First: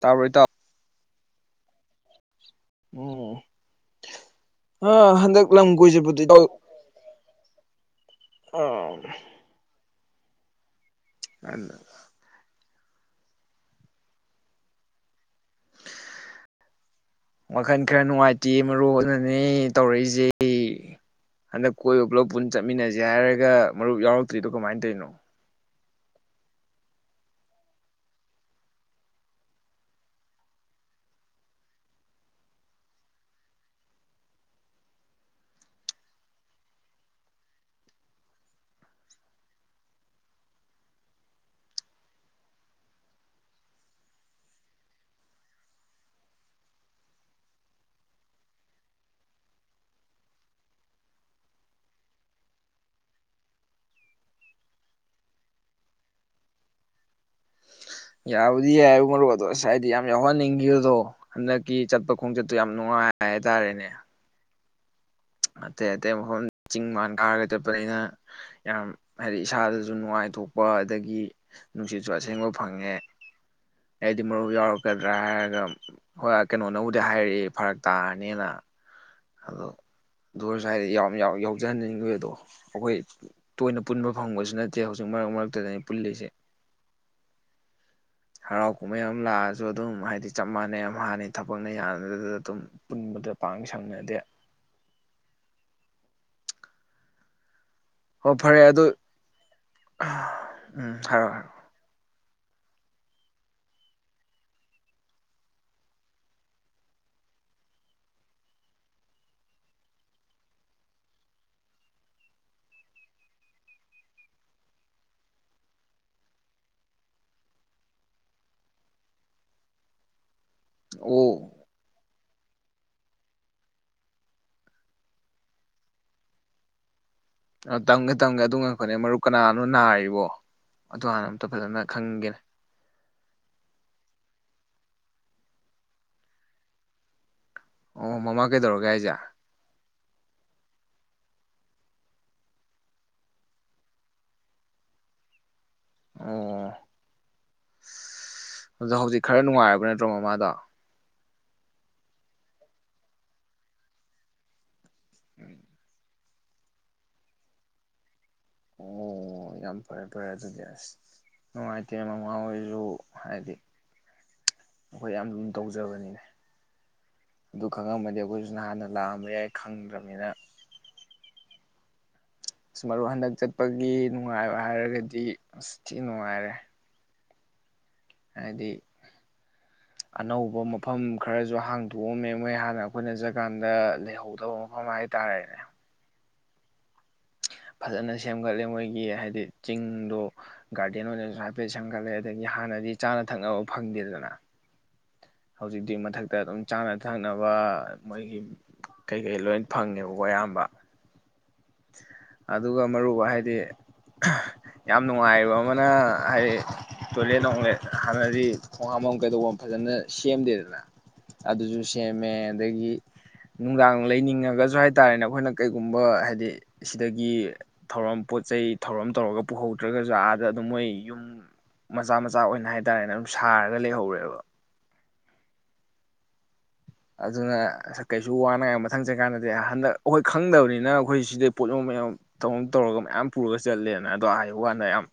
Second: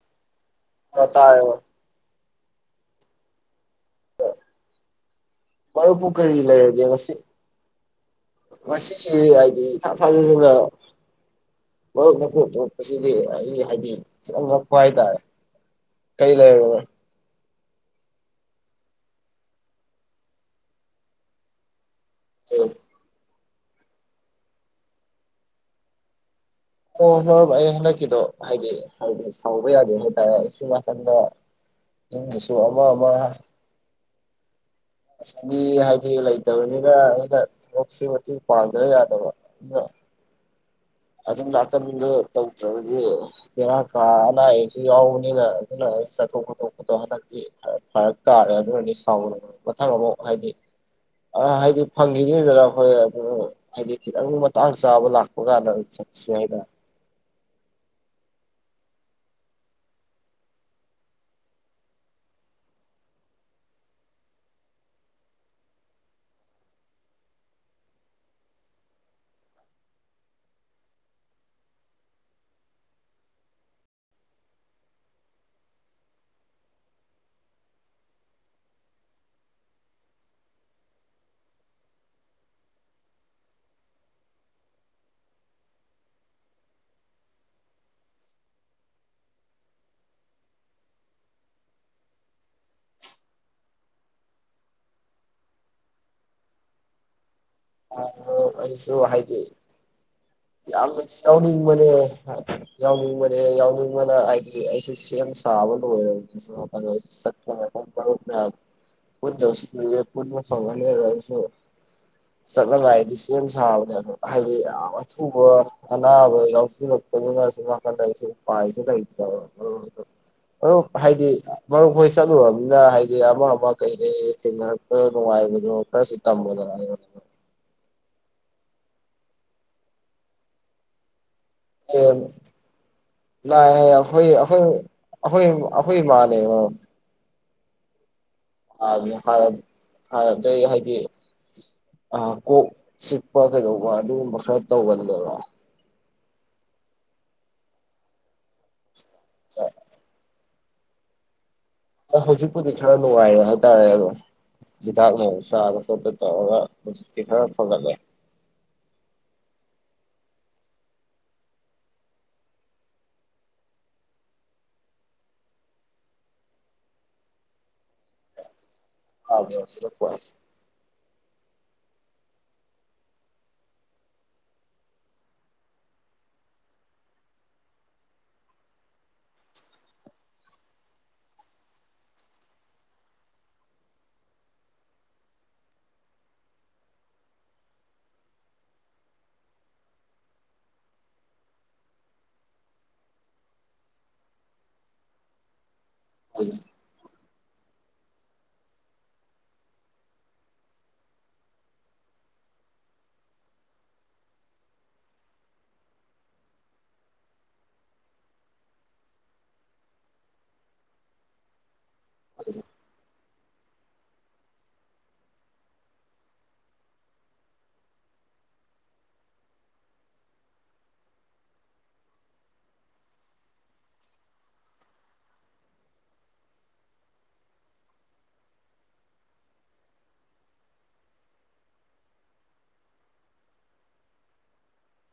ꯇꯥꯕ꯭ꯔ ꯏꯇꯥꯎ ꯑ ꯇꯥꯔꯦꯕ꯫ ꯎꯝ ꯑ ꯍꯟꯗꯛ ꯂꯝ ꯃꯔꯨꯞꯄꯨ ꯀꯣꯏꯖꯕꯗꯣ ꯀꯔꯤ ꯏꯇꯥꯎ ꯂꯩꯔꯒꯦ ꯉꯁꯤ ꯑ ꯉꯁꯤꯁꯦ ꯍꯥꯏꯗꯤ ꯏꯊꯥ [unintelligible] [unintelligible] ꯑꯁꯤꯗꯤ ꯑꯩ ꯍꯥꯏꯗꯤ ꯈꯤꯇꯡ ꯉꯛꯄ ꯍꯥꯏꯇꯥꯔꯦ ꯀꯔꯤ ꯂꯩꯔꯕꯅꯣ꯫ ꯋꯥꯈꯜ ꯈꯔ ꯅꯨꯡꯉꯥꯏꯇꯦ ꯃꯔꯨꯞ ꯑꯗꯨꯅꯅꯦ ꯇꯧꯔꯛꯏꯁꯦ ꯍꯟꯗꯛ꯫ ꯀꯣꯏꯕ ꯄꯨꯂꯞ ꯄꯨꯟ ꯆꯠꯃꯤꯟꯅꯖꯦ ꯍꯥꯏꯔꯒ ꯃꯔꯨꯞ ꯌꯥꯎꯔꯛꯇ꯭ꯔꯤꯗꯣ ꯀꯃꯥꯏꯅ ꯇꯧꯔꯤꯅꯣ ꯑꯣ ꯍꯣꯍꯣꯏ ꯕꯥꯏ ꯑꯩ ꯍꯟꯗꯛꯀꯤꯗꯣ ꯍꯥꯏꯗꯤ ꯍꯥꯏꯗꯤ ꯁꯥꯎꯕ ꯌꯥꯗꯦ ꯍꯥꯏꯇꯥꯔꯦ ꯁꯤ ꯅꯥꯀꯟꯗ ꯌꯨꯝꯒꯤꯁꯨ ꯑꯃ ꯑꯃ ꯑꯁ ꯃꯤ ꯍꯥꯏꯗꯤ ꯂꯩꯇꯕꯅꯤꯅ ꯑꯩꯅ ꯊꯕꯛꯁꯤ ꯃꯇꯦꯡ ꯄꯥꯡꯗꯕ ꯌꯥꯗꯕ ꯑꯗꯨꯝ ꯂꯥꯛꯇꯕꯤꯗ ꯇꯧꯗ꯭ꯔꯕꯗꯤ ꯕꯦꯔꯥ ꯀꯥ ꯑꯅꯥ ꯑꯌꯦꯛꯁꯦ ꯌꯥꯎꯕꯅꯤꯅ ꯑꯗꯨꯅ ꯆꯠꯊꯣꯛ ꯈꯣꯠꯇꯣꯛꯄꯗꯣ ꯍꯟꯗꯛꯇꯤ ꯈꯔ ꯐꯔꯛ ꯇꯥꯔꯦ ꯑꯗꯨꯑꯣꯏꯔꯗꯤ ꯁꯥꯎꯒꯅꯨ ꯃꯊꯪ ꯑꯃꯨꯛ ꯍꯥꯏꯗꯤ ꯑ ꯍꯥꯏꯗꯤ ꯐꯪꯈꯤꯅꯤꯗꯅ ꯑꯩꯈꯣꯏ ꯑꯗꯨꯝ ꯍꯥꯏꯗꯤ ꯈꯤꯇꯪ ꯃꯇꯥꯡ ꯆꯥꯕ ꯂꯥꯛꯄ ꯀꯥꯟꯗ꯫ [unintelligible] ꯌꯥꯕꯨꯗꯤ ꯌꯥꯏ ꯃꯔꯨꯞ ꯑꯗꯣ ꯑꯁ ꯍꯥꯏꯗꯤ ꯌꯥꯝ ꯌꯥꯎꯍꯟꯅꯤꯡꯈꯤꯕꯗꯣ ꯍꯟꯗꯛꯀꯤ ꯆꯠꯄ ꯈꯣꯡꯆꯠꯇꯣ ꯌꯥꯝ ꯅꯨꯡꯉꯥꯏ ꯍꯥꯏꯇꯥꯔꯦꯅꯦ꯫ ꯑꯇꯩ ꯑꯇꯩ ꯃꯐꯝ ꯆꯤꯡ ꯃꯥꯟ ꯀꯥꯔꯒ ꯆꯠꯄꯅꯤꯅ ꯌꯥꯝ ꯍꯥꯏꯗꯤ ꯏꯁꯥꯗꯁꯨ ꯅꯨꯡꯉꯥꯏꯊꯣꯛꯄ ꯑꯗꯒꯤ ꯅꯨꯡꯁꯤꯠꯁꯨ ꯑꯁꯦꯡꯕ ꯐꯪꯉꯦ ꯑꯩꯗꯤ ꯃꯔꯨꯞ ꯌꯥꯎꯔꯛꯀꯗ꯭ꯔꯥ ꯍꯥꯏꯔꯒ ꯍꯣꯏ ꯀꯩꯅꯣꯅꯕꯨꯗꯤ ꯍꯥꯏꯔꯛꯑꯦ ꯐꯔꯛ ꯇꯥꯔꯅꯤꯅ꯫ ꯑꯗꯣ ꯗꯣꯔ ꯁ꯭ꯋꯥꯏꯗ ꯌꯥꯎꯖꯍꯟꯅꯤꯡꯕꯒꯩꯗꯣꯗ ꯑꯗꯣ ꯑꯩꯈꯣꯏ ꯇꯣꯏꯅ ꯄꯨꯟꯕ ꯐꯪꯕꯁꯨ ꯅꯠꯇꯦ ꯍꯧꯖꯤꯛ ꯃꯔꯛ ꯃꯔꯛꯇꯗꯅꯤ ꯄꯨꯜꯂꯤꯁꯦ꯫ ꯍꯔꯥꯎ ꯀꯨꯝꯍꯩ ꯑꯃ ꯂꯥꯛꯑꯁꯨ ꯑꯗꯨꯝ ꯍꯥꯏꯗꯤ ꯆꯞ ꯃꯥꯟꯅꯩ ꯌꯥꯝ ꯍꯥꯟꯅꯩ ꯊꯕꯛꯅ ꯌꯥꯗ ꯑꯗꯨꯝ ꯄꯨꯟꯕꯗ ꯄꯥꯡ ꯁꯪꯅꯗꯦ꯫ ꯑ ꯍꯣꯏ ꯐꯔꯦ ꯑꯗꯨ ꯑꯩꯁꯨ ꯍꯥꯏꯗꯤ ꯎꯝ ꯌꯥꯝꯅꯗꯤ ꯍꯥꯏꯔꯣ ꯌꯥꯎꯅꯤꯡꯕꯅꯦ ꯌꯥꯎꯅꯤꯡꯕꯅꯦ ꯌꯥꯎꯅꯤꯡꯕꯅ ꯍꯥꯏꯗꯤ ꯑꯩꯁꯨ ꯁꯦꯝ ꯁꯥꯕ ꯂꯣꯏꯔꯕꯁꯨ ꯆꯠꯄ ꯃ ꯃꯌꯥꯝ ꯄꯨꯟꯗꯕꯁꯨ ꯀꯨꯏꯔꯦ ꯄꯨꯟꯕ ꯐꯪꯒꯅꯤꯔꯁꯨ ꯆꯠꯂꯝꯉꯥꯏꯗꯤ ꯁꯦꯝ ꯁꯥꯕꯅꯦ ꯑ ꯍꯥꯏꯗꯤ ꯌꯥꯝ ꯑꯊꯨꯕ ꯑꯅꯥꯕ ꯌꯥꯎꯁꯤꯜꯂꯛꯄꯅꯤꯅꯁꯨ ꯅꯥꯀꯟꯗ ꯑꯩꯁꯨ ꯄꯥꯏꯁꯨ ꯂꯩꯇ꯭ꯔꯕ꯫ ꯃꯔꯨꯞ ꯍꯥꯏꯗꯤ ꯃꯔꯨꯞ ꯍꯣꯏ ꯆꯠ ꯑꯗꯨꯒ ꯑꯃꯅ ꯍꯥꯏꯗꯤ ꯑꯃ ꯑꯃ ꯀꯩꯀꯩ ꯊꯦꯡꯅꯔꯛꯄ ꯅꯨꯡꯉꯥꯏꯕꯗꯣ ꯈꯔꯁꯨ ꯇꯝꯕꯅꯣ ꯑ ꯇꯪꯒꯦ ꯇꯪꯒꯦ ꯑꯗꯨ ꯉꯛ ꯈꯅꯤ ꯃꯔꯨ ꯀꯅꯥꯅꯣ ꯅꯥꯔꯤꯕꯣ ꯑꯗꯨ ꯍꯥꯟꯅ ꯑꯣ ꯐꯖꯅ ꯈꯪꯒꯦꯅꯦ ꯂ ꯑꯩꯈꯣꯏ ꯑꯩꯈꯣꯏ ꯑꯩꯈꯣꯏ ꯑꯩꯈꯣꯏ ꯃꯥꯅꯦ ꯑꯣ ꯃꯃꯥ ꯑ ꯀꯩꯗꯧꯔꯒꯦ ꯍꯥꯏꯁꯦ ꯍ ꯍꯥꯟꯅꯗꯩ ꯍꯥꯏꯗꯤ ꯀꯣꯛ ꯆꯤꯛꯄ ꯀꯩꯗꯧꯕ ꯑꯗꯨꯒꯨꯝꯕ ꯈꯔ ꯇꯧꯒꯅꯦꯗꯕꯣ ꯑꯣ ꯑꯗ ꯍꯧꯖꯤꯛ ꯈꯔ ꯅꯨꯡꯉꯥꯏꯔꯕ ꯅꯠꯇ꯭ꯔꯣ ꯃꯃꯥꯗꯣ ꯑ ꯍꯧꯖꯤꯛꯄꯨꯗꯤ ꯈꯔ ꯅꯨꯡꯉꯥꯏꯔꯦ ꯍꯥꯏꯇꯥꯔꯦ ꯑꯗꯣ ꯍꯤꯗꯥꯛ ꯅꯨꯡ ꯆꯥꯕꯥ ꯈꯣꯠꯄ ꯇꯧꯔꯒ ꯍꯧꯖꯤꯛꯇꯤ ꯈꯔ ꯐꯒꯠꯂꯦ ꯑꯣ ꯌꯥꯝ ꯐꯔꯦ ꯐꯔꯦ ꯑꯗꯨꯗꯤ ꯑꯁ ꯅꯨꯡꯉꯥꯏꯇꯦ ꯃꯃꯥ ꯑꯣꯏꯔꯁꯨ ꯍꯥꯏꯗꯤ ꯑꯩꯈꯣꯏ ꯌꯥꯝ ꯂꯨ ꯇꯧꯖꯕꯅꯤꯅꯦ ꯑꯗꯨ ꯈꯪꯉꯝꯃꯗꯤ ꯑꯩꯈꯣꯏꯁꯨ ꯅꯍꯥꯟꯅ ꯂꯥꯛꯑꯝꯕ ꯊꯥꯕ ꯌꯥꯏ ꯌꯧꯁꯤꯜꯂꯛꯄ ꯈꯪꯗ꯭ꯔꯕꯅꯤꯅ ꯑꯁ ꯃꯔꯨ ꯍꯟꯗꯛ ꯆꯠꯄꯒꯤ ꯅꯨꯡꯉꯥꯏꯕ ꯍꯥꯏꯔꯒꯗꯤ ꯑꯁ ꯊꯤ ꯅꯨꯡꯉꯥꯏꯔꯦ ꯍꯥꯏꯗꯤ ꯑꯅꯧꯕ ꯃꯐꯝ ꯈꯔꯁꯨ ꯍꯥꯡꯇꯣꯛꯑꯝꯃꯦ ꯃꯣꯏ ꯍꯥꯟꯅ ꯑꯩꯈꯣꯏꯅ ꯖꯀꯥꯟꯗ ꯂꯩꯍꯧꯗꯕ ꯃꯐꯝ ꯍꯥꯏꯇꯥꯥꯔꯦꯅꯦ ꯐꯖꯅ ꯁꯦꯝꯒꯠꯂꯦ ꯃꯣꯏꯒꯤ ꯍꯥꯏꯗꯤ ꯆꯤꯡꯗꯣ ꯒꯥꯔꯗꯦꯟ ꯑꯣꯏꯅꯁꯨ ꯍꯥꯏꯐꯦꯠ ꯁꯦꯝꯒꯠꯂꯦ ꯑꯗꯒꯤ ꯍꯥꯟꯅꯗꯤ ꯆꯥꯅ ꯊꯛꯅꯕ ꯐꯪꯗꯦꯗꯅ ꯍꯧꯖꯤꯛ ꯑꯗꯨ ꯃꯊꯛꯇ ꯑꯗꯨꯝ ꯆꯥꯅ ꯊꯛ ꯊꯛꯅꯕ ꯃꯣꯏꯒꯤ ꯀꯩꯀꯩ ꯂꯣꯏ ꯐꯪꯉꯦꯕꯀꯣ ꯑꯌꯥꯝꯕ ꯑꯗꯨꯒ ꯃꯔꯨꯞ ꯍꯥꯏꯗꯤ ꯌꯥꯝ ꯅꯨꯡꯉꯥꯏꯕ ꯑꯃꯅ ꯍꯥꯏꯗꯤ ꯇꯣꯏꯂꯦꯠ ꯂꯦꯠ ꯍꯥꯟꯅꯗꯤ ꯈꯣꯡ ꯍꯥꯝꯕꯝ ꯀꯩꯗꯧꯕ ꯐꯖꯅ ꯁꯦꯝꯗꯦꯗꯅ ꯑꯗꯨꯁꯨ ꯁꯦꯝꯃꯦ ꯑꯗꯒꯤ ꯅꯨꯡꯗꯥꯡ ꯂꯩꯅꯤꯡꯉꯒꯁꯨ ꯍꯥꯏꯇꯥꯥꯔꯦꯅꯦ ꯑꯩꯈꯣꯏꯅ ꯀꯩꯒꯨꯝꯕ ꯍꯥꯏꯗꯤ ꯁꯤꯗꯒꯤ ꯊꯧꯔꯝ ꯄꯣꯠ ꯆꯩ ꯊꯧꯔꯝ ꯇꯧꯔꯒ ꯄꯨꯍꯧꯗ꯭ꯔꯒꯁꯨ ꯑꯥꯗ ꯑꯗꯨꯝ ꯃꯣꯏ ꯌꯨꯝ ꯃꯆꯥ ꯃꯆꯥ ꯑꯣꯏꯅ ꯍꯥꯏ ꯇꯔꯦꯅꯦ ꯑꯗꯨꯝ ꯁꯥꯔꯒ ꯂꯩꯍꯧꯔꯦꯕ ꯑꯗꯨꯅ ꯀꯩꯁꯨ ꯋꯥꯅꯉꯥꯏ ꯃꯊꯪ ꯆꯠꯀꯥꯟꯗꯗꯤ ꯍꯟꯗꯛ ꯑꯩꯈꯣꯏ ꯈꯪꯗꯕꯅꯤꯅ ꯑꯩꯈꯣꯏ ꯁꯤꯗꯩ ꯄꯣꯠ ꯌꯣ ꯃꯌꯥꯝꯊꯧꯔꯝ ꯇꯧꯔꯒ ꯃꯌꯥꯝ ꯄꯨꯔꯒ ꯆꯠꯂꯦꯅ ꯑꯗꯣ ꯍꯥꯏꯕ ꯀꯥꯟꯗ ꯌꯥꯝ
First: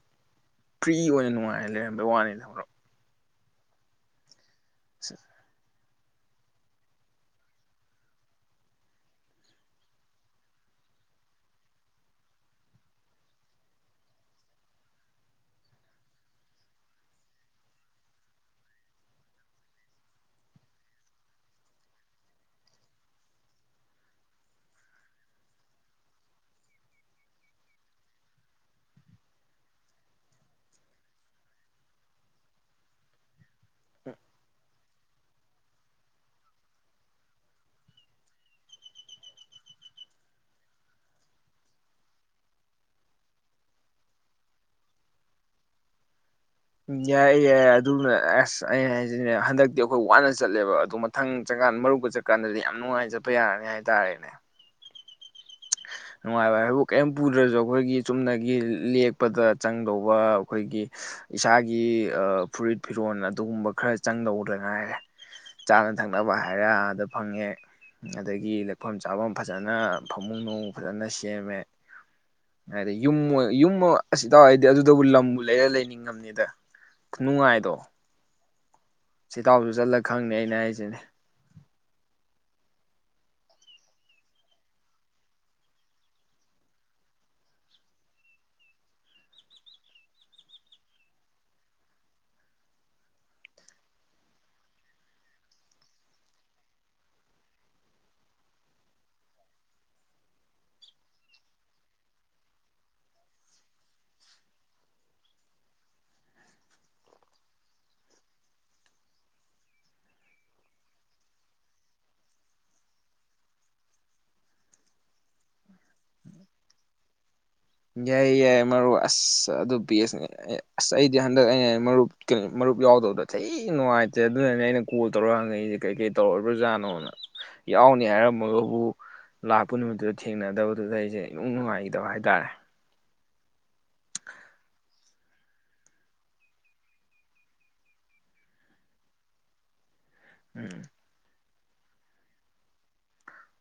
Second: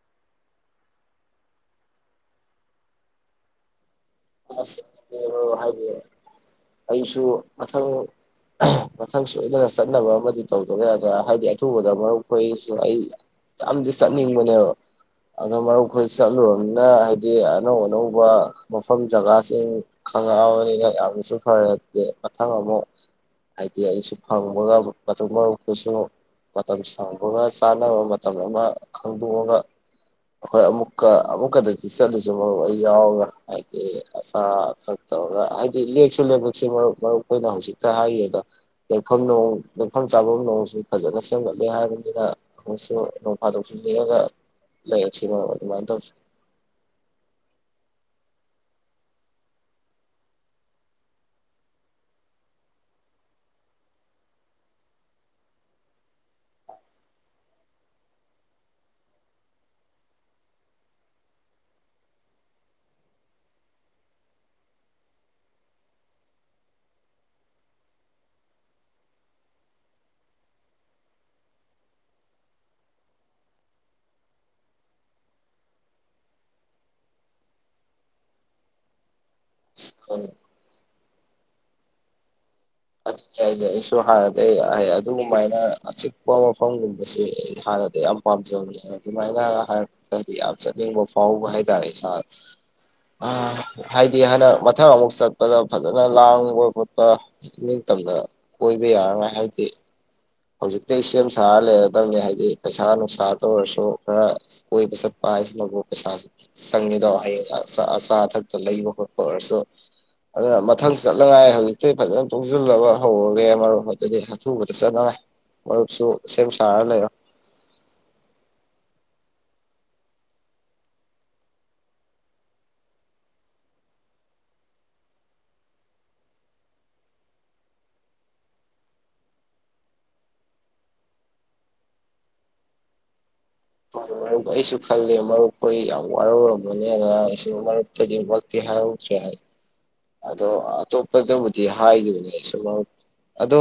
ꯐ꯭ꯔꯤ ꯑꯣꯏꯅ ꯅꯨꯡꯉꯥꯏꯔ ꯂꯩꯔꯝꯕꯩ ꯋꯥꯅꯤꯗꯕ꯭ꯔꯣ ꯑꯁ [unintelligible] ꯍꯥꯏꯗꯤ ꯑꯩꯁꯨ ꯃꯊꯪ ꯃꯊꯪ ꯁꯣꯏꯗꯅ ꯆꯠꯅꯕ ꯑꯃꯗꯤ ꯇꯧꯗꯕ ꯌꯥꯗ꯭ꯔꯥ ꯍꯥꯏꯕꯗꯤ ꯑꯊꯨꯕꯗ ꯃꯔꯨꯞ ꯈꯣꯏꯁꯨ ꯑꯩ ꯌꯥꯝꯗꯤ ꯆꯠꯅꯤꯡꯕꯅꯦꯕ ꯑꯗꯨꯣ ꯃꯔꯨꯞ ꯈꯣꯏ ꯆꯠꯂꯨꯅꯤꯅ ꯍꯥꯏꯕꯗꯤ ꯑꯅꯧ ꯑꯅꯧꯕ ꯃꯐꯝ ꯖꯒꯥꯁꯤꯡ ꯈꯪꯉꯛꯑꯕꯅꯤꯅ ꯌꯥꯝꯅꯁꯨ ꯐꯔꯦ ꯑꯗꯨꯗꯤ ꯃꯊꯪ ꯑꯃꯨꯛ ꯍꯥꯏꯗꯤ ꯑꯩꯁꯨ ꯐꯪꯕꯒ ꯃ ꯃꯔꯨꯞꯛꯇꯁꯨ ꯃꯇꯝ ꯁꯪꯕꯒ ꯆꯥꯅꯕ ꯃꯇꯝ ꯑꯃ ꯈꯪꯗꯣꯛꯉꯒ ꯑꯩꯈꯣꯏ ꯑꯃꯨꯛꯀ ꯑꯃꯨꯛꯀꯗꯗꯤ ꯆꯠꯂꯨꯁ ꯃꯔꯨ ꯑꯩ ꯌꯥꯎꯔꯒ ꯍꯥꯏꯗꯤ ꯑꯆꯥ ꯑꯊꯛ ꯇꯧꯔꯒ ꯍꯥꯏꯗꯤ ꯂꯦꯛꯁꯨ ꯂꯕꯛꯁꯤ ꯃꯔꯨꯞ ꯃꯔꯨꯞ ꯑꯣꯏꯅ ꯍꯧꯖꯤꯛꯇ ꯍꯥꯏꯈꯤ ꯑꯗꯣ ꯂꯩꯐꯝ ꯅꯣꯡ ꯂꯩꯐꯝ ꯆꯥꯐꯝ ꯅꯣꯡꯁꯨ ꯐꯖꯅ ꯁꯦꯝꯒꯠꯂꯦ ꯍꯥꯏꯔꯕꯅꯤꯅ ꯑꯃꯨꯛꯁꯨ ꯅꯣꯡ ꯐꯥꯗꯣꯛꯁꯨ ꯂꯦꯛꯑꯒ ꯂꯩꯔꯛꯁꯤ ꯃꯔꯨꯞ ꯑꯗꯨꯃꯥꯏꯅ ꯇꯧꯁꯤ ꯎꯝ ꯌꯥꯏꯌꯦ ꯌꯥꯏꯌꯦ ꯑꯗꯨꯅ ꯑꯁ ꯑꯩꯅ ꯍꯥꯏꯁꯤꯅꯦ ꯍꯟꯗꯛꯇꯤ ꯑꯩꯈꯣꯏ ꯋꯥꯅ ꯆꯠꯂꯦꯕ ꯑꯗꯨꯗꯣ ꯃꯊꯪ ꯆꯪꯀꯥꯟꯗ ꯃꯔꯨꯞꯀ ꯆꯠꯀꯥꯟꯗꯗꯤ ꯌꯥꯝ ꯅꯨꯡꯉꯥꯏ ꯆꯠꯄ ꯌꯥꯔꯅꯤ ꯍꯥꯏꯇꯥꯔꯦꯅꯦ ꯅꯨꯡꯉꯥꯏꯕ ꯍꯥꯏꯕꯨ ꯀꯔꯤꯝ ꯄꯨꯗ꯭ꯔꯁꯨ ꯑꯩꯈꯣꯏꯒꯤ ꯆꯨꯝꯅꯒꯤ ꯂꯦꯛꯄꯗ ꯆꯪꯗꯧꯕ ꯑꯩꯈꯣꯏꯒꯤ ꯏꯁꯥꯒꯤ ꯐꯨꯔꯤꯠ ꯐꯤꯔꯣꯣꯟꯜ ꯑꯗꯨꯒꯨꯝꯕ ꯈꯔ ꯆꯪꯗꯧꯗ ꯉꯥꯏꯔꯦ ꯆꯥꯅ ꯊꯛꯅꯕ ꯍꯥꯏꯔꯦ ꯑꯥꯗ ꯐꯪꯉꯦ ꯑꯗꯒꯤ ꯂꯦꯛꯐꯝ ꯆꯥꯐꯝ ꯐꯖꯅ ꯐ ꯑꯃꯃꯨ ꯅꯣꯡꯃ ꯐꯖꯅ ꯁꯦꯝꯃꯦ ꯍꯥꯏꯗꯤ ꯌꯨꯝ ꯌꯨꯝ ꯑꯁꯤ ꯇꯧꯔꯏꯗꯤ ꯑꯗꯨꯗꯕꯨ ꯂꯝꯕꯨ ꯂꯩꯔ ꯂꯩꯅꯤꯡꯉꯝꯅꯤꯗꯅꯨꯡꯉꯥꯏꯗꯣ ꯁꯤꯇꯥꯎꯁꯨ ꯆꯠꯂꯒ ꯈꯪꯅꯤ ꯑꯩꯅ ꯍꯥꯏꯁꯤꯅꯦ ꯍꯥꯏꯁꯦ ꯑꯩꯁꯨ ꯍꯥꯟꯅꯗꯒꯤ ꯑꯗꯨꯒꯃꯥꯏꯅ ꯑꯆꯤꯛꯄ ꯃꯐꯝꯒꯨꯝꯕꯁꯦ ꯑꯩ ꯍꯥꯟꯅꯗ ꯌꯥꯝ ꯄꯥꯝꯖꯕꯅꯦ ꯑꯗꯨꯃꯥꯏꯅ ꯍꯥꯏꯔꯛꯄꯗꯤ ꯌꯥꯝ ꯆꯠꯅꯤꯡꯕ ꯐꯥꯎꯕ ꯍꯥꯏ ꯇꯔꯦ ꯏꯁꯥ ꯍꯥꯏꯗꯤ ꯍꯗꯛ ꯃꯊꯪ ꯑꯃꯨꯛ ꯆꯠꯄꯗ ꯐꯖꯅ ꯂꯥꯡꯕ ꯈꯣꯠꯄ ꯅꯤꯡꯇꯝꯅ ꯀꯣꯏꯕ ꯌꯥꯔꯔꯣꯏ ꯍꯥꯏꯗꯤ ꯍꯧꯖꯤꯛꯇꯤ ꯁꯦꯝ ꯁꯥꯔ ꯂꯩꯔꯗꯝꯕꯅꯦ ꯍꯥꯏꯗꯤ ꯄꯩꯁꯥ ꯅꯨꯡꯁꯥꯇ ꯑꯣꯏꯔꯁꯨ ꯈꯔ ꯀꯣꯏꯕ ꯆꯠꯄ ꯍꯥꯏꯁꯤꯅꯕꯨ ꯄꯩꯁꯥꯁꯤ ꯆꯪꯉꯤꯗꯣ ꯍꯌꯦꯡ ꯑꯆꯥ ꯑꯊꯛꯇ ꯂꯩꯕ ꯈꯣꯠꯄ ꯑꯣꯏꯔꯁꯨ ꯑꯗꯨꯅ ꯃꯊꯪ ꯆꯠꯂꯉꯥꯏ ꯍꯧꯖꯤꯛꯇꯤ ꯐꯖꯅ ꯄꯨꯨꯡꯁꯤꯜꯂꯕ ꯍꯧꯔꯒꯦ ꯃꯔꯣꯝ ꯑꯗꯨꯗꯤ ꯑꯊꯨꯕꯗ ꯆꯠꯅꯉꯥꯏ ꯃꯔꯨꯞ ꯁꯨ ꯁꯦꯝ ꯁꯔꯥ ꯂꯩꯔꯣ ꯌꯥꯏ ꯌꯥꯏ ꯃꯔꯨꯞ ꯑꯁ ꯑꯗꯨ ꯄꯁꯅꯦ ꯑꯁ ꯑꯩꯗꯤ ꯍꯟꯗꯛ ꯑꯩꯅ ꯃꯔꯨꯞ ꯃꯔꯨꯞ ꯌꯥꯎꯗꯕꯗ ꯊꯤ ꯅꯨꯡꯉꯥꯏꯇ꯭ꯔꯦ ꯑꯗꯨꯅꯅꯦ ꯑꯩꯅ ꯀꯣꯜ ꯇꯧꯔ ꯍꯪꯉꯛꯏꯁꯦ ꯀꯩꯀꯩ ꯇꯧꯔꯛꯕ꯭ꯔꯣꯖꯥꯠꯅꯣꯅ ꯌꯥꯎꯅꯤ ꯍꯥꯏꯔꯝꯃꯒꯕꯨ ꯂꯥꯛꯄ ꯅꯨꯃꯤꯠꯇꯨꯗ ꯊꯦꯡꯅꯗꯕꯗꯨꯗ ꯑꯩꯁꯦ ꯏꯅꯨꯡ ꯅꯨꯡꯉꯥꯏꯈꯤꯗꯕ ꯍꯥꯏꯇꯥꯔꯦ ꯍ ꯃꯔꯨꯞ ꯑꯩꯁꯨ ꯈꯜꯂꯦ ꯃꯔꯨꯞꯈꯣꯏ ꯌꯥꯝ ꯋꯥꯔꯧꯔꯝꯕꯅꯤꯅ ꯑꯩꯁꯨ ꯃꯔꯨꯞꯇꯗꯤꯃꯛꯇꯤ ꯍꯥꯏꯍꯧꯗ꯭ꯔꯦ ꯍꯥꯏ ꯑꯗꯣ ꯎꯝ ꯑꯆꯣꯠꯄꯗ ꯑꯣꯏꯗꯤ ꯗꯤ ꯍꯥꯏꯈꯤꯕꯅꯦ ꯑꯩꯁꯨ ꯃꯔꯨꯞ ꯑꯗꯣ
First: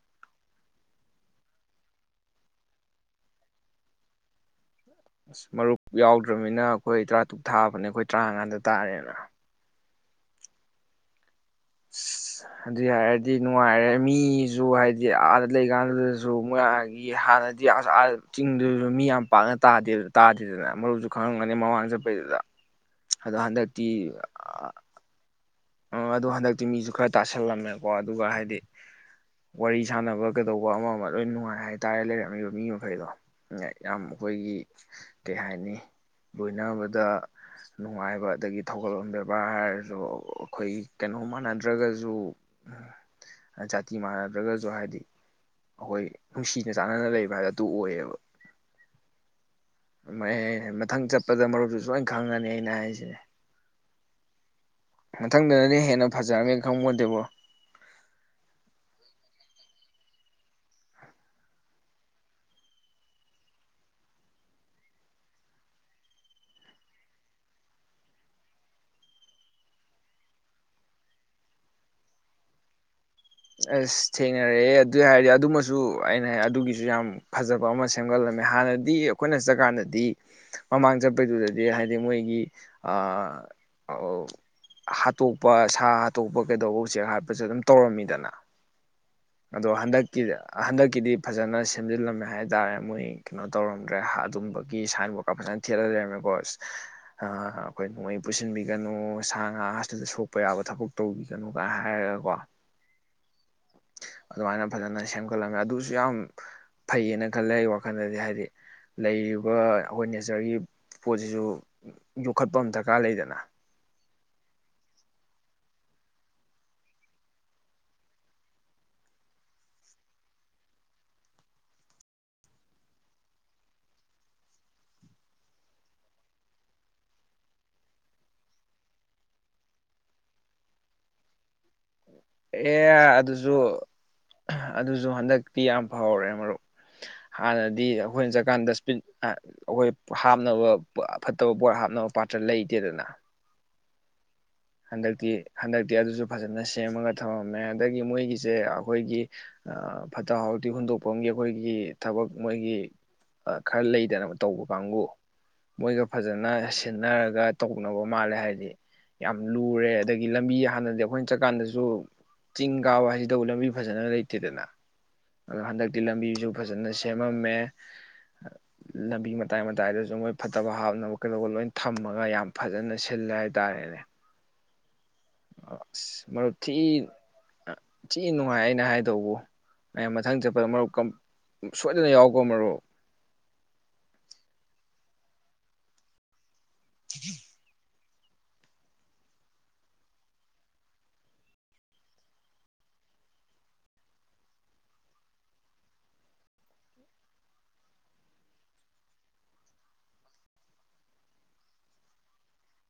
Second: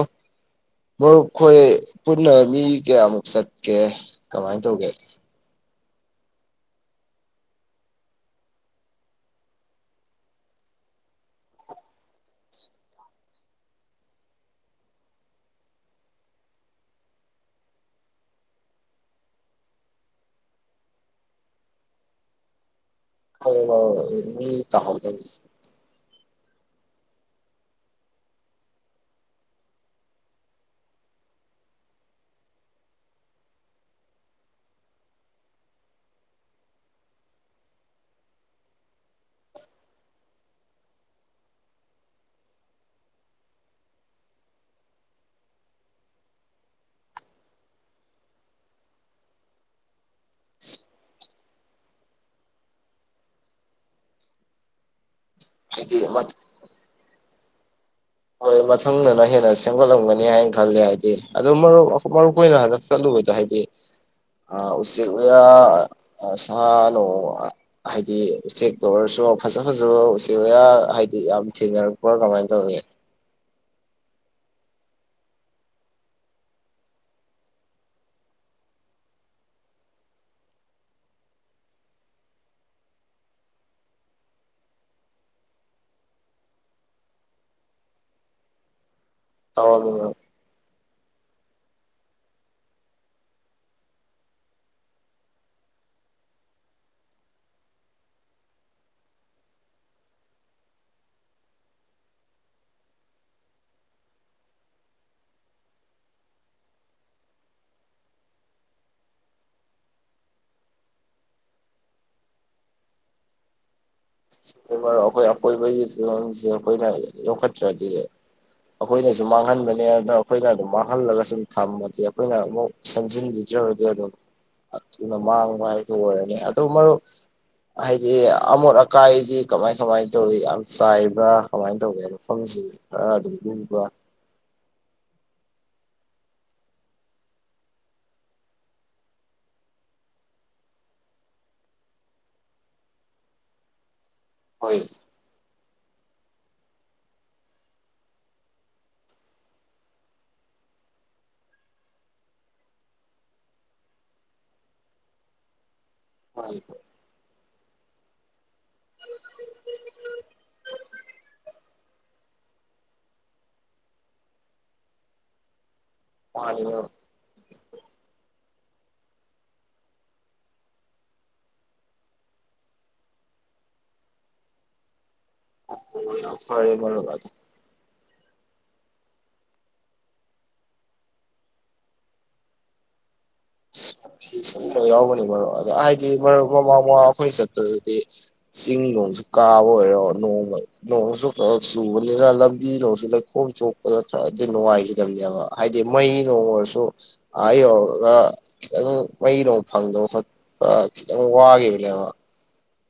ꯃꯔꯨꯞ ꯑꯩꯈꯣꯏ ꯄꯨꯟꯅ ꯃꯤ ꯀꯌꯥꯃꯨꯛ ꯆꯠꯀꯦ ꯀꯃꯥꯏꯅ ꯇꯧꯒꯦ ꯑꯁ ꯃꯔꯨꯞ ꯌꯥꯎꯗ꯭ꯔꯃꯤꯅ ꯑꯩꯈꯣꯏ ꯇꯔꯥꯇꯔꯨꯛ ꯊꯥꯕꯅꯦ ꯑꯩꯈꯣꯏ ꯇꯔꯥꯃꯉꯥꯟꯗ ꯇꯥꯔꯦꯅ ꯑꯁ ꯑꯗꯨꯢ ꯍꯥꯏꯔꯗꯤ ꯅꯨꯡꯉꯥꯏꯔꯦ ꯃꯤꯁꯨ ꯍꯥꯏꯗꯤ ꯑꯥꯗ ꯂꯩꯀꯥꯟꯗꯨꯗꯁꯨ ꯃꯣꯏꯒꯤ ꯍꯥꯟꯅꯗꯤ ꯑꯁ ꯑꯥ ꯆꯤꯡꯗꯨꯁꯨ ꯃꯤ ꯌꯥꯝ ꯄꯥꯛꯅ ꯇꯥꯗꯦ ꯇꯥꯗꯦꯗꯅ ꯃꯔꯨꯞꯁꯨ ꯈꯪꯉꯝꯒꯅꯤ ꯃꯃꯥꯡ ꯆꯠꯄꯩꯗꯨꯗ ꯑꯗꯣ ꯈꯡꯏ ꯍꯟꯗꯛꯇꯤ ꯈꯡꯏ ꯃꯤ ꯇꯥꯍꯧꯗꯝꯅꯤ ꯑꯗꯣ ꯍꯟꯗꯛꯇꯤ ꯃꯤꯁꯨ ꯈꯔ ꯇꯥꯁꯜꯂꯝꯃꯦꯀꯣ ꯑꯗꯨꯒ ꯍꯥꯏꯗꯤ ꯋꯥꯔꯤ ꯁꯥꯟꯅꯕ ꯀꯩꯗꯧꯕ ꯑꯃ ꯑꯃ ꯂꯣꯏ ꯅꯨꯡꯉꯥꯏ ꯍꯥꯏꯇꯥꯔꯦ ꯂꯩꯔꯝꯃꯤꯕ ꯃꯤ ꯃꯈꯩꯗꯣ ꯌꯥꯝ ꯑꯩꯈꯣꯏꯒꯤ ꯀꯩ ꯍꯥꯏꯅꯤ ꯂꯣꯏꯅꯕꯗ ꯅꯨꯡꯉꯥꯏꯕ ꯑꯗꯒꯤ ꯊꯧꯒꯜꯂꯣꯟ ꯕꯦꯕꯥꯔ ꯍꯥꯏꯔꯁꯨ ꯑꯩꯈꯣꯏ ꯀꯩꯅꯣ ꯃꯥꯟꯅꯗ꯭ꯔꯒꯁꯨ ꯖꯥꯇꯤ ꯃꯥꯟꯅꯗ꯭ꯔꯒꯁꯨ ꯍꯥꯏꯗꯤ ꯑꯩꯈꯣꯏ ꯅꯨꯡꯁꯤꯅ ꯆꯥꯟꯅꯅ ꯂꯩꯕ ꯍꯥꯏꯗ ꯑꯗꯨ ꯑꯣꯏꯌꯦꯕ ꯃꯊꯪ ꯆꯠꯄꯗ ꯃꯔꯨꯞꯁꯨ ꯁꯣꯏꯅ ꯈꯪꯉꯅꯤ ꯑꯩꯅ ꯍꯥꯏꯁꯤꯦ ꯃꯊꯪꯗꯅꯅꯦ ꯍꯥꯏꯗꯤ ꯍꯦꯟꯅ ꯐꯖꯔꯃꯦ ꯈꯪꯄꯣꯟꯇꯦꯕꯣ ꯍꯣꯏ ꯃꯊꯪꯗꯅ ꯍꯦꯟꯅ ꯁꯦꯝꯒꯠꯂꯝꯒꯅꯤ ꯍꯥꯏꯅ ꯈꯜꯂꯦ ꯍꯥꯏꯗꯤ ꯑꯗꯨ ꯃꯔꯨꯞ ꯃꯔꯨꯞ ꯑꯣꯏꯅ ꯍꯟꯗꯛ ꯆꯠꯂꯨꯕꯗꯣ ꯍꯥꯏꯗꯤ ꯎꯆꯦꯛ ꯌꯥ ꯋꯥꯌꯥ ꯁꯥꯅꯨꯡ ꯍꯥꯏꯗꯤ ꯎꯆꯦꯛꯛꯇ ꯑꯣꯏꯔꯁꯨ ꯐꯖ ꯐꯖꯕ ꯎꯆꯦꯛ ꯌꯥ ꯍꯥꯏꯗꯤ ꯌꯥꯝ ꯊꯦꯡꯅꯔꯛꯄ꯭ꯔꯥ ꯀꯃꯥꯏꯅ ꯇꯧꯏ ꯑꯁ ꯊꯦꯡꯅꯔꯛꯑꯦ ꯑꯗꯨꯏ ꯍꯥꯏꯔꯗꯤ ꯑꯗꯨꯃꯁꯨ ꯑꯩꯅ ꯑꯗꯨꯒꯤꯁꯨ ꯌꯥꯝ ꯐꯖꯕ ꯑꯃ ꯁꯦꯝꯒꯠꯂꯝꯃꯦ ꯍꯥꯟꯅꯗꯤ ꯑꯩꯈꯣꯏꯅ ꯆꯠꯀꯥꯟꯗꯗꯤ ꯃꯃꯥꯡ ꯆꯠꯄꯩꯗꯨꯗꯗꯤ ꯍꯥꯏꯗꯤ ꯃꯣꯏꯒꯤ ꯍꯥꯠꯇꯣꯛꯄ ꯁꯥ ꯍꯥꯠꯇꯣꯛꯄ ꯀꯩꯗꯧꯕ ꯎꯆꯦꯛ ꯍꯥꯠꯄꯁꯨ ꯑꯗꯨꯝ ꯇꯧꯔꯝꯃꯤꯗꯅ ꯑꯗꯣ ꯇꯧꯔꯝꯃꯤꯅꯣ ꯍꯟꯗꯛꯀꯤ ꯍꯟꯗꯛ ꯒꯤꯗꯤ ꯐꯖꯅ ꯁꯦꯝꯖꯤꯜꯂꯝꯃꯦ ꯍꯥꯏꯇꯥꯔꯦ ꯃꯣꯏ ꯀꯩꯅꯣ ꯇꯧꯔꯝꯗ꯭ꯔꯦ ꯑꯗꯨꯝꯕꯒꯤ ꯁꯥꯏꯟꯕꯣꯔꯠꯀ ꯐꯖꯅ ꯊꯦꯠ ꯂꯩꯔꯝꯃꯦꯀꯣ ꯑꯩꯈꯣꯏ ꯅꯣꯡꯃꯩ ꯄꯨꯁꯤꯟꯕꯤꯒꯅꯨ ꯁꯥ ꯉꯥꯗ ꯁꯣꯛꯄ ꯌꯥꯕ ꯊꯕꯛ ꯇꯧꯕꯤꯒꯅꯨ ꯀꯥꯏꯅ ꯍꯥꯏꯔꯒꯀꯣ ꯑꯗꯨꯃꯥꯏꯅ ꯐꯖꯅ ꯁꯦꯝꯒꯠꯂꯝꯃꯦ ꯑꯗꯨꯁꯨ ꯌꯥꯝ ꯐꯩꯌꯦꯅ ꯈꯜꯂꯦ ꯑꯩ ꯋꯥꯈꯜꯗꯗꯤ ꯍꯥꯏꯗꯤ ꯂꯩꯔꯤꯕ ꯑꯩꯈꯣꯏ ꯅꯦꯆꯔꯒꯤ ꯄꯣꯠꯁꯤꯁꯨ ꯌꯣꯛꯈꯠꯄ ꯑꯃ ꯗꯔꯀꯥꯔ ꯂꯩꯗꯅ ꯍꯣꯏ ꯍꯣꯏ ꯑꯩꯈꯣꯏ ꯑꯀꯣꯏꯕꯒꯤ ꯐꯤꯕꯝꯁꯦ ꯑꯩꯈꯣꯏꯅ ꯌꯣꯛꯈꯠꯇ꯭ꯔꯗꯤ ꯑꯩꯈꯣꯏꯅꯁꯨ ꯃꯥꯡꯍꯟꯕꯅꯦ ꯑꯗꯨꯅ ꯑꯩꯈꯣꯏꯅ ꯑꯗꯨꯝ ꯃꯥꯡꯍꯜꯂꯒ ꯁꯨꯝ ꯊꯝꯃꯗꯤ ꯑꯩꯈꯣꯏꯅ ꯑꯃꯨꯛ ꯁꯦꯝꯖꯤꯟꯕꯤꯗ꯭ꯔꯒꯗꯤ ꯑꯗꯨꯝꯅ ꯃꯥꯡꯕ ꯍꯥꯏꯕ ꯑꯣꯏꯔꯅꯤ ꯑꯗꯨ ꯃꯔꯨꯞ ꯍꯥꯏꯗꯤ ꯑꯃꯣꯠ ꯑꯀꯥꯏꯗꯤ ꯀꯃꯥꯏ ꯀꯃꯥꯏꯅ ꯇꯧꯏꯤ ꯌꯥꯝ ꯆꯥꯏꯕ꯭ꯔꯥ ꯀꯃꯥꯏꯅ ꯇꯧꯒꯦ ꯃꯐꯝꯁꯤ ꯑꯦ ꯈꯔ ꯑꯗꯨꯝ ꯑꯗꯨꯁꯨ ꯂꯨꯕ꯭ꯔꯥ ꯑꯗꯨꯁꯨ ꯍꯟꯗꯛꯇꯤ ꯌꯥꯝ ꯐꯥꯎꯔꯦ ꯃꯔꯨꯞ ꯍꯥꯟꯅꯗꯤ ꯑꯩꯈꯣꯏꯅ ꯆꯠꯀꯥꯟꯗꯁꯄꯤꯟ ꯑꯩꯈꯣꯏ ꯍꯥꯞꯅꯕ ꯐꯠꯇꯕ ꯄꯣꯠ ꯍꯥꯞꯅꯕ ꯄꯥꯠꯇ꯭ꯔ ꯂꯩꯇꯦꯗꯅ ꯍꯣꯏ ꯍꯟꯗꯛꯇꯤ ꯍꯟꯗꯛꯇꯤ ꯑꯗꯨꯁꯨ ꯐꯖꯅ ꯁꯦꯝꯃꯒ ꯊꯃꯝꯃꯦ ꯑꯗꯒꯤ ꯃꯣꯏꯒꯤꯁꯦ ꯑꯩꯈꯣꯏꯒꯤ ꯐꯠꯇ ꯍꯥꯎꯗꯤꯤ ꯍꯨꯟꯗꯣꯛꯐꯝꯒꯤ ꯑꯩꯈꯣꯏꯒꯤ ꯊꯕꯛ ꯃꯣꯏꯒꯤ ꯈꯔ ꯂꯩꯗꯅꯕ ꯇꯧꯕ ꯀꯥꯡꯕꯨ ꯃꯣꯏꯒ ꯐꯖꯅ ꯍꯣꯏ ꯁꯤꯟꯅꯔꯒ ꯇꯧꯅꯕ ꯃꯥꯜꯂꯦ ꯍꯥꯏꯗꯤ ꯌꯥꯝ ꯂꯨꯔꯦ ꯑꯗꯒꯤ ꯂꯝꯕꯤ ꯍꯥꯟꯅꯗꯤ ꯑꯩꯈꯣꯏꯅ ꯆꯠꯀꯥꯟꯗꯁꯨ ꯆꯤꯡ ꯀꯥꯕ ꯍꯥꯏꯁꯤꯗꯕꯨ ꯂꯝꯕꯤ ꯐꯖꯅ ꯂꯩꯇꯦꯗꯅ ꯑꯗꯣ ꯍꯟꯗꯛ ꯇꯤ ꯂꯝꯕꯤꯁꯨ ꯃꯥꯅꯤ ꯐꯖꯅ ꯃꯔꯨꯞ ꯁꯦꯝꯃꯝꯃꯦ ꯂꯝꯕꯤ ꯃꯇꯥꯏ ꯃꯇꯥꯏꯗꯁꯨ ꯃꯣꯏ ꯐꯠꯇꯕ ꯍꯥꯞꯅꯕ ꯀꯩꯗꯧꯕ ꯂꯣꯏ ꯊꯝꯃꯒ ꯌꯥꯝ ꯐꯖꯅ ꯁꯤꯜꯂꯦ ꯍꯥꯏꯇꯥꯥꯔꯦꯅꯦ ꯐꯔꯦ ꯃꯔꯨꯞ ꯑꯗꯨꯗꯤ ꯊꯤ ꯅꯨꯡꯉꯥꯏ ꯑꯩꯅ ꯍꯥꯏꯗꯧꯕꯕꯨ ꯍꯌꯦꯡ ꯃꯊꯪ ꯆꯠꯄꯗ ꯃꯔꯨꯞ ꯀꯝ ꯁꯣꯏꯗꯅ ꯌꯥꯎꯀꯣ ꯃꯔꯨꯞ ꯌꯥꯎꯒꯅꯤ ꯃꯔꯨꯞ ꯑꯗꯣ ꯍꯥꯏꯗꯤ ꯃꯔꯨꯞ ꯃ ꯃꯥꯃꯣ ꯑꯩꯈꯣꯏ ꯆꯠꯄꯗꯨꯗꯤ ꯆꯤꯡ ꯅꯨꯡꯁꯨ ꯀꯥꯕ ꯑꯣꯏꯔꯣ ꯅꯣꯡ ꯅꯣꯡꯁꯨ ꯈꯛ ꯆꯨꯕꯅꯤꯅ ꯂꯝꯕꯤꯗꯣꯁꯨ ꯂꯩꯈꯣꯝ ꯊꯣꯛꯛꯄꯗ ꯈꯔꯗꯤ ꯅꯨꯡꯉꯥꯏꯈꯤꯗꯕꯅꯦꯕ ꯍꯥꯏꯗꯤ ꯃꯩ ꯅꯣꯡ ꯑꯣꯏꯔꯁꯨ ꯑ ꯌꯧꯔꯒ ꯈꯤꯇꯪ ꯃꯩꯅꯨꯡ ꯐꯪꯗꯕ ꯈꯣꯠꯄ ꯈꯤꯇꯪ ꯋꯥꯈꯤꯕꯅꯦꯕ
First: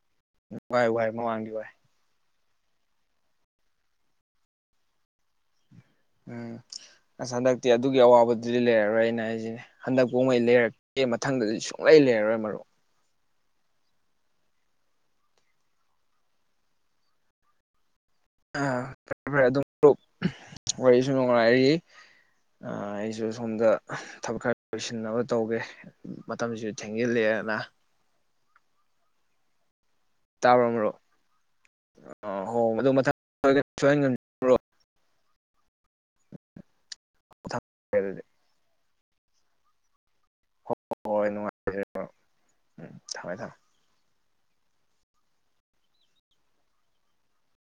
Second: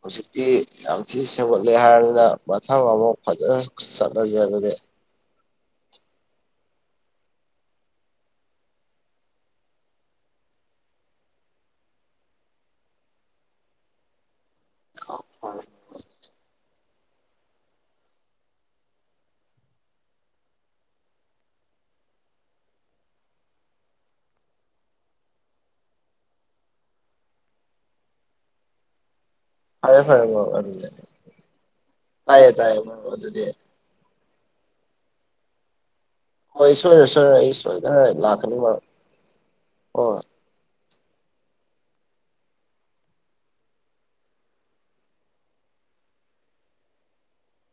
ꯍꯧꯖꯤꯛꯇꯤ ꯋꯥꯏ ꯌꯥꯝ ꯋꯥꯏ ꯊꯤꯅ ꯃꯃꯥꯡꯒꯤ ꯋꯥꯏ ꯁꯦꯝꯒꯠꯂꯦ ꯍꯥꯏꯔꯗꯨꯅ ꯃꯊꯪ ꯑꯃꯨꯛ ꯐꯖꯅ ꯆꯠꯅꯁꯦ ꯑꯗꯨꯗꯤ ꯎꯝ ꯑꯁ ꯍꯟꯗꯛꯇꯤ ꯑꯗꯨꯒꯤ ꯑꯋꯥꯕꯗꯨꯗꯤ ꯂꯩꯔꯔꯣꯏ ꯑꯩꯅ ꯍꯥꯏꯁꯤꯅꯦ ꯍꯟꯗꯛ ꯀꯉꯩ ꯂꯩꯔꯛꯇꯦ ꯃꯊꯪꯗꯗꯤ ꯁꯨꯡꯂꯩ ꯂꯩꯔꯔꯣꯏ ꯃꯔꯨꯞ ꯑꯥꯎ ꯐꯔꯦ ꯐꯔꯦ ꯑꯗꯨꯝ ꯃꯔꯨꯞ ꯋꯥꯔꯤꯁꯨ ꯅꯨꯡꯉꯥꯏꯔꯤ ꯑꯩꯁꯨ ꯁꯣꯝꯗ ꯊꯕꯛ ꯈꯔ ꯂꯣꯏꯁꯤꯟꯅꯕ ꯇꯧꯒꯦ ꯃꯇꯝꯁꯤꯁꯨ ꯊꯦꯡꯖꯤꯜꯂꯦꯅ ꯐꯔꯦ ꯐꯔꯦ ꯑꯗꯨꯗꯤ ꯌꯥ ꯇꯥꯏꯌꯦ ꯇꯥꯏꯌꯦ ꯑꯗꯨꯗꯤ ꯌꯥ ꯃꯔꯨꯄ ꯍꯣꯏ ꯁꯣꯏꯔꯦꯏ ꯁꯣꯏꯔꯦꯏ ꯑꯩ ꯃꯊꯪ ꯁꯣꯏꯗꯅ ꯑꯗꯨꯗꯤ ꯂꯥꯛꯀꯅꯤ ꯃꯔꯨꯞ ꯑꯣ ꯍꯣꯏ ꯍꯣꯏ ꯅꯨꯡꯉꯥꯏꯖꯔꯦ ꯃꯔꯨꯞ ꯎꯝ ꯊꯝꯃꯦ ꯊꯝꯃꯦ